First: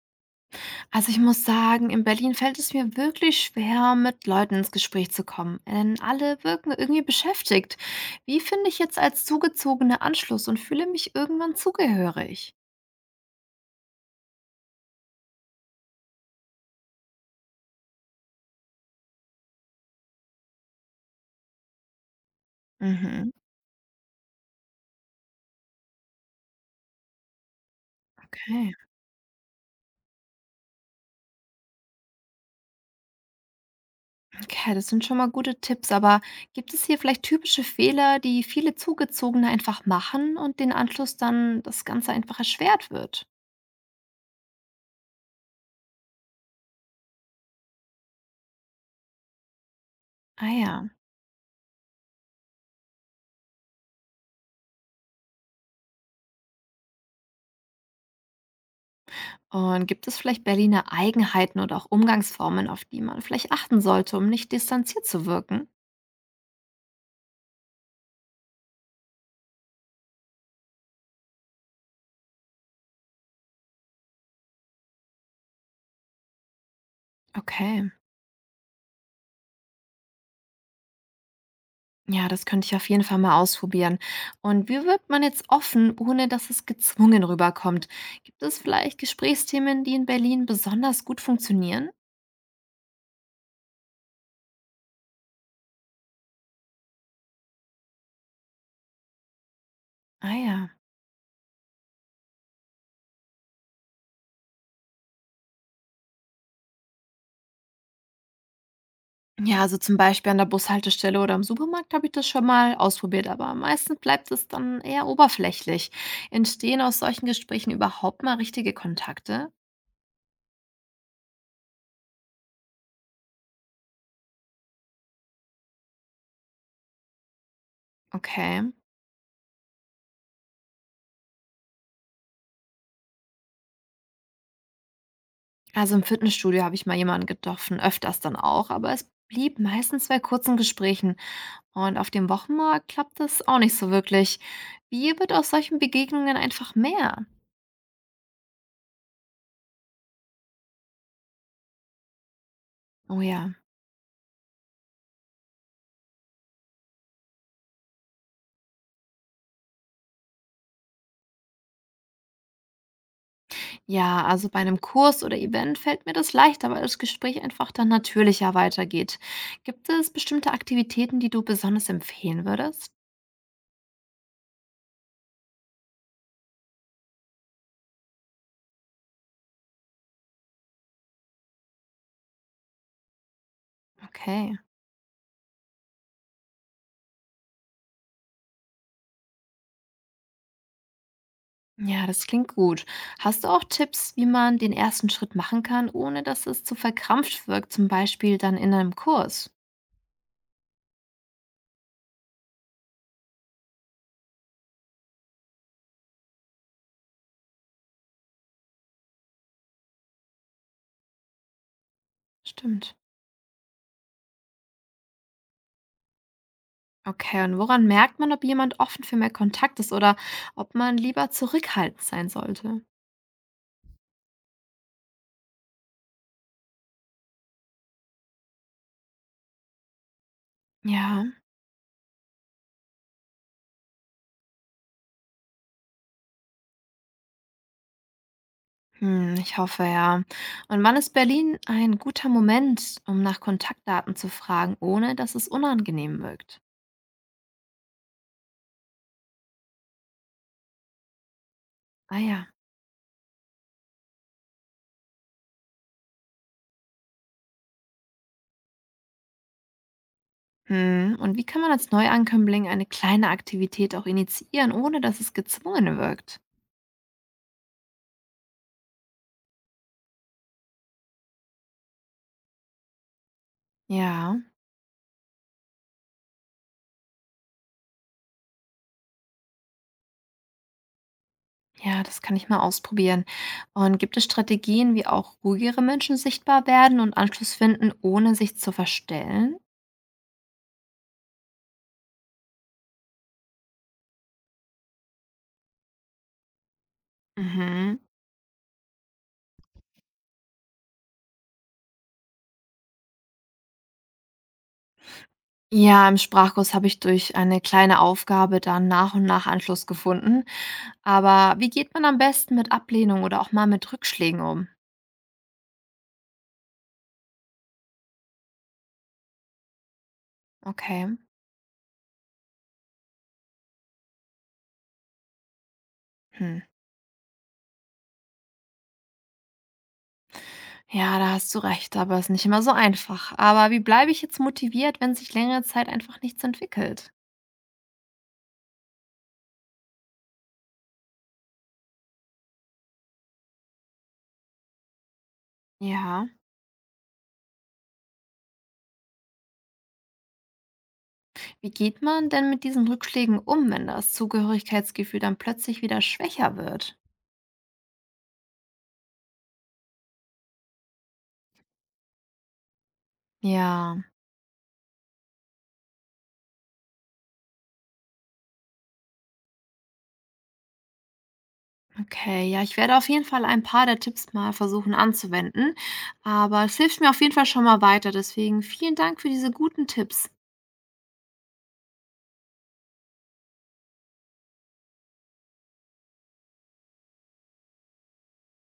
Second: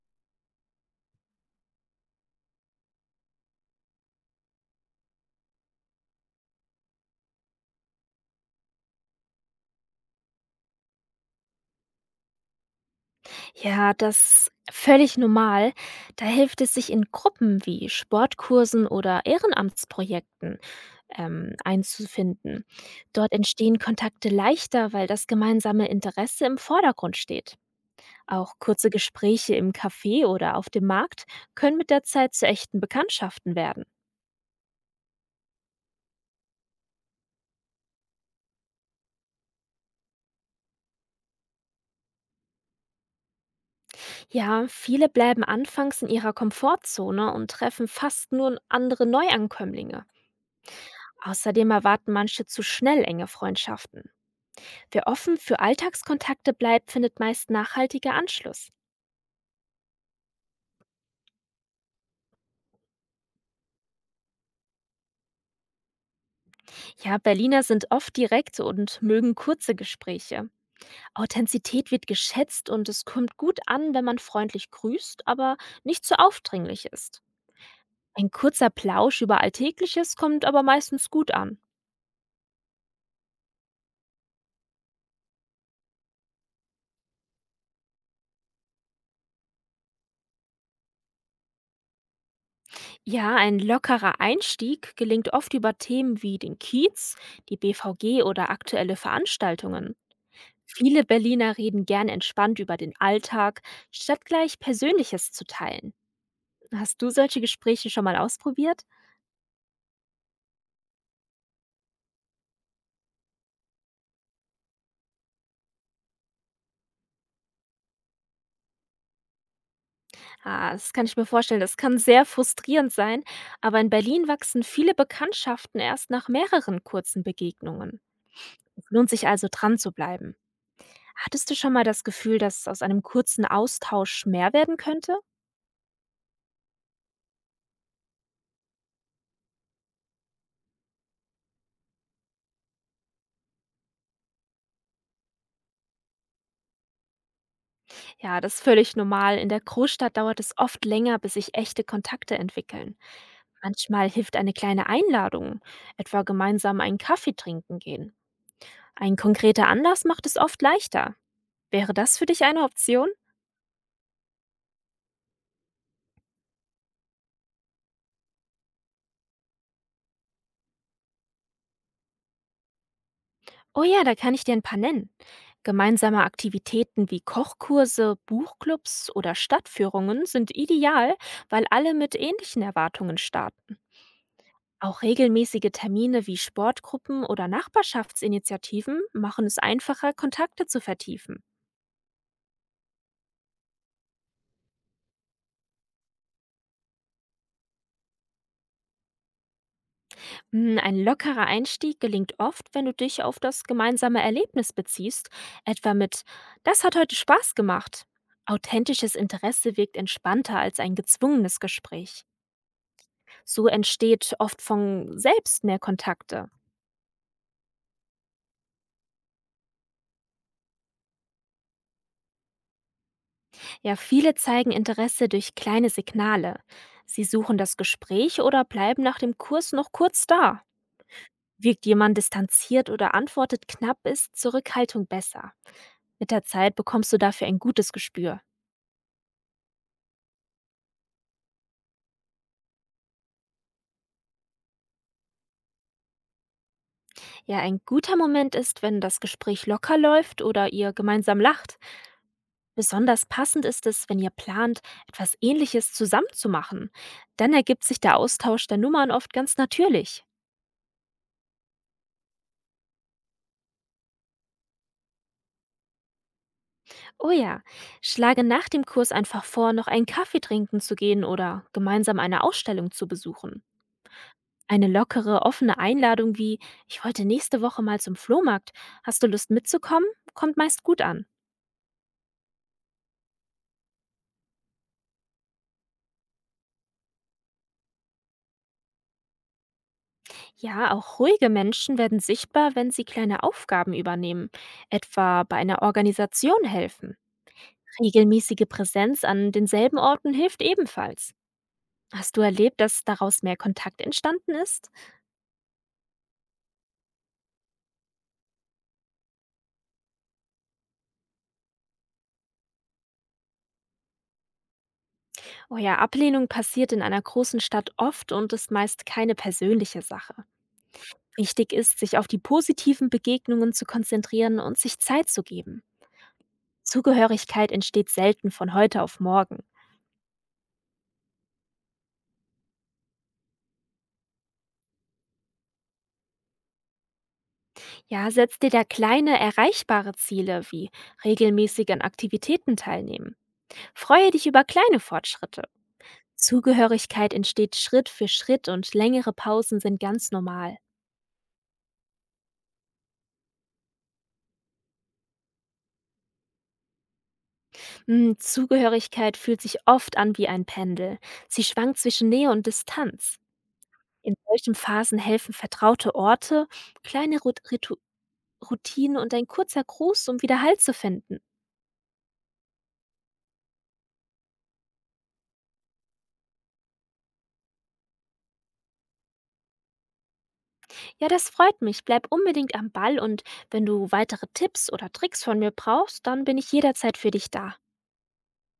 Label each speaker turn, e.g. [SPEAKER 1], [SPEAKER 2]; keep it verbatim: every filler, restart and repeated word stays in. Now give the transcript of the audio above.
[SPEAKER 1] Also ich muss sagen, in Berlin fällt es mir wirklich schwer, mit Leuten ins Gespräch zu kommen, denn alle wirken irgendwie beschäftigt. Wie finde ich jetzt als Zugezogene Anschluss und fühle mich irgendwann zugehörig?
[SPEAKER 2] Ja, das ist völlig normal. Da hilft es, sich in Gruppen wie Sportkursen oder Ehrenamtsprojekten ähm, einzufinden.
[SPEAKER 1] Mhm,
[SPEAKER 2] Dort entstehen Kontakte leichter, weil das gemeinsame Interesse im Vordergrund steht. Auch
[SPEAKER 1] okay.
[SPEAKER 2] kurze Gespräche im Café oder auf dem Markt können mit der Zeit zu echten Bekanntschaften werden.
[SPEAKER 1] Okay, das sind schon mal gute Tipps, aber gibt es hier vielleicht typische Fehler, die viele Zugezogene einfach machen und den Anschluss dann das Ganze einfach erschwert wird?
[SPEAKER 2] Ja, viele bleiben anfangs in ihrer Komfortzone und treffen fast nur andere Neuankömmlinge.
[SPEAKER 1] Ah ja.
[SPEAKER 2] Außerdem erwarten manche zu schnell enge Freundschaften. Wer offen für Alltagskontakte bleibt, findet meist nachhaltiger Anschluss.
[SPEAKER 1] Und gibt es vielleicht Berliner Eigenheiten oder auch Umgangsformen, auf die man vielleicht achten sollte, um nicht distanziert zu wirken?
[SPEAKER 2] Ja, Berliner sind oft direkt und mögen kurze Gespräche. Authentizität wird geschätzt und es kommt gut an, wenn man freundlich grüßt, aber nicht zu aufdringlich ist.
[SPEAKER 1] Okay,
[SPEAKER 2] Ein kurzer Plausch über Alltägliches kommt aber meistens gut an.
[SPEAKER 1] ja, das könnte ich auf jeden Fall mal ausprobieren. Und wie wirkt man jetzt offen, ohne dass es gezwungen rüberkommt? Gibt es vielleicht Gesprächsthemen, die in Berlin besonders gut funktionieren?
[SPEAKER 2] Ja, ein lockerer Einstieg gelingt oft über Themen wie den Kiez, die B V G oder aktuelle Veranstaltungen.
[SPEAKER 1] Ah ja.
[SPEAKER 2] Viele Berliner reden gern entspannt über den Alltag, statt gleich Persönliches zu teilen. Hast du solche Gespräche schon mal ausprobiert?
[SPEAKER 1] Ja, also zum Beispiel an der Bushaltestelle oder im Supermarkt habe ich das schon mal ausprobiert, aber meistens bleibt es dann eher oberflächlich. Entstehen aus solchen Gesprächen überhaupt mal richtige Kontakte?
[SPEAKER 2] Ah, das kann ich mir vorstellen. Das kann sehr frustrierend sein, aber in Berlin wachsen viele Bekanntschaften erst nach mehreren kurzen Begegnungen.
[SPEAKER 1] Okay.
[SPEAKER 2] Es lohnt sich also dran zu bleiben. Hattest du schon mal das Gefühl, dass aus einem kurzen Austausch mehr werden könnte?
[SPEAKER 1] Also im Fitnessstudio habe ich mal jemanden getroffen, öfters dann auch, aber es blieb meistens bei kurzen Gesprächen. Und auf dem Wochenmarkt klappt das auch nicht so wirklich. Wie wird aus solchen Begegnungen einfach mehr?
[SPEAKER 2] Ja, das ist völlig normal. In der Großstadt dauert es oft länger, bis sich echte Kontakte entwickeln.
[SPEAKER 1] Oh ja.
[SPEAKER 2] Manchmal hilft eine kleine Einladung, etwa gemeinsam einen Kaffee trinken gehen. Ein konkreter Anlass macht es oft leichter. Wäre das für dich eine Option?
[SPEAKER 1] Ja, also bei einem Kurs oder Event fällt mir das leichter, weil das Gespräch einfach dann natürlicher weitergeht. Gibt es bestimmte Aktivitäten, die du besonders empfehlen würdest?
[SPEAKER 2] Oh ja, da kann ich dir ein paar nennen. Gemeinsame Aktivitäten wie Kochkurse, Buchclubs oder Stadtführungen sind ideal, weil alle mit ähnlichen Erwartungen starten.
[SPEAKER 1] Okay.
[SPEAKER 2] Auch regelmäßige Termine wie Sportgruppen oder Nachbarschaftsinitiativen machen es einfacher, Kontakte zu vertiefen.
[SPEAKER 1] Ja, das klingt gut. Hast du auch Tipps, wie man den ersten Schritt machen kann, ohne dass es zu verkrampft wirkt, zum Beispiel dann in einem Kurs?
[SPEAKER 2] Hm, ein lockerer Einstieg gelingt oft, wenn du dich auf das gemeinsame Erlebnis beziehst, etwa mit: Das hat heute Spaß gemacht. Authentisches Interesse wirkt entspannter als ein gezwungenes Gespräch.
[SPEAKER 1] Stimmt.
[SPEAKER 2] So entsteht oft von selbst mehr Kontakte.
[SPEAKER 1] Okay, und woran merkt man, ob jemand offen für mehr Kontakt ist oder ob man lieber zurückhaltend sein sollte?
[SPEAKER 2] Ja, viele zeigen Interesse durch kleine Signale. Sie suchen das Gespräch oder bleiben nach dem Kurs noch kurz da.
[SPEAKER 1] Ja,
[SPEAKER 2] Wirkt jemand distanziert oder antwortet knapp, ist Zurückhaltung besser. Mit der Zeit bekommst du dafür ein gutes Gespür.
[SPEAKER 1] hm, ich hoffe ja. Und wann ist Berlin ein guter Moment, um nach Kontaktdaten zu fragen, ohne dass es unangenehm wirkt?
[SPEAKER 2] Ja, ein guter Moment ist, wenn das Gespräch locker läuft oder ihr gemeinsam lacht.
[SPEAKER 1] Ah ja.
[SPEAKER 2] Besonders passend ist es, wenn ihr plant, etwas Ähnliches zusammenzumachen. Dann ergibt sich der Austausch der Nummern oft ganz natürlich.
[SPEAKER 1] Hm. Und wie kann man als Neuankömmling eine kleine Aktivität auch initiieren, ohne dass es gezwungen wirkt?
[SPEAKER 2] Oh ja, schlage nach dem Kurs einfach vor, noch einen Kaffee trinken zu gehen oder gemeinsam eine Ausstellung zu besuchen.
[SPEAKER 1] Ja,
[SPEAKER 2] Eine lockere, offene Einladung wie: Ich wollte nächste Woche mal zum Flohmarkt, hast du Lust mitzukommen, kommt meist gut an.
[SPEAKER 1] ja, das kann ich mal ausprobieren. Und gibt es Strategien, wie auch ruhigere Menschen sichtbar werden und Anschluss finden, ohne sich zu verstellen?
[SPEAKER 2] Ja, auch ruhige Menschen werden sichtbar, wenn sie kleine Aufgaben übernehmen, etwa bei einer Organisation helfen.
[SPEAKER 1] Mhm.
[SPEAKER 2] Regelmäßige Präsenz an denselben Orten hilft ebenfalls. Hast du erlebt, dass daraus mehr Kontakt entstanden ist?
[SPEAKER 1] Ja, im Sprachkurs habe ich durch eine kleine Aufgabe dann nach und nach Anschluss gefunden. Aber wie geht man am besten mit Ablehnung oder auch mal mit Rückschlägen um?
[SPEAKER 2] Oh ja, Ablehnung passiert in einer großen Stadt oft und ist meist keine persönliche Sache.
[SPEAKER 1] Okay.
[SPEAKER 2] Wichtig ist, sich auf die positiven Begegnungen zu konzentrieren und sich Zeit zu geben.
[SPEAKER 1] Hm.
[SPEAKER 2] Zugehörigkeit entsteht selten von heute auf morgen.
[SPEAKER 1] Ja, da hast du recht, aber ist nicht immer so einfach. Aber wie bleibe ich jetzt motiviert, wenn sich längere Zeit einfach nichts entwickelt?
[SPEAKER 2] Ja, setz dir da kleine, erreichbare Ziele wie regelmäßig an Aktivitäten teilnehmen. Freue dich über kleine Fortschritte.
[SPEAKER 1] Ja.
[SPEAKER 2] Zugehörigkeit entsteht Schritt für Schritt und längere Pausen sind ganz normal.
[SPEAKER 1] Wie geht man denn mit diesen Rückschlägen um, wenn das Zugehörigkeitsgefühl dann plötzlich wieder schwächer wird?
[SPEAKER 2] Hm, Zugehörigkeit fühlt sich oft an wie ein Pendel. Sie schwankt zwischen Nähe und Distanz.
[SPEAKER 1] Ja.
[SPEAKER 2] In solchen Phasen helfen vertraute Orte, kleine Rut Ritu Routinen und ein kurzer Gruß, um wieder Halt zu finden.
[SPEAKER 1] Okay, ja, ich werde auf jeden Fall ein paar der Tipps mal versuchen anzuwenden, aber es hilft mir auf jeden Fall schon mal weiter. Deswegen vielen Dank für diese guten Tipps.
[SPEAKER 2] Ja, das freut mich. Bleib unbedingt am Ball und wenn du weitere Tipps oder Tricks von mir brauchst, dann bin ich jederzeit für dich da.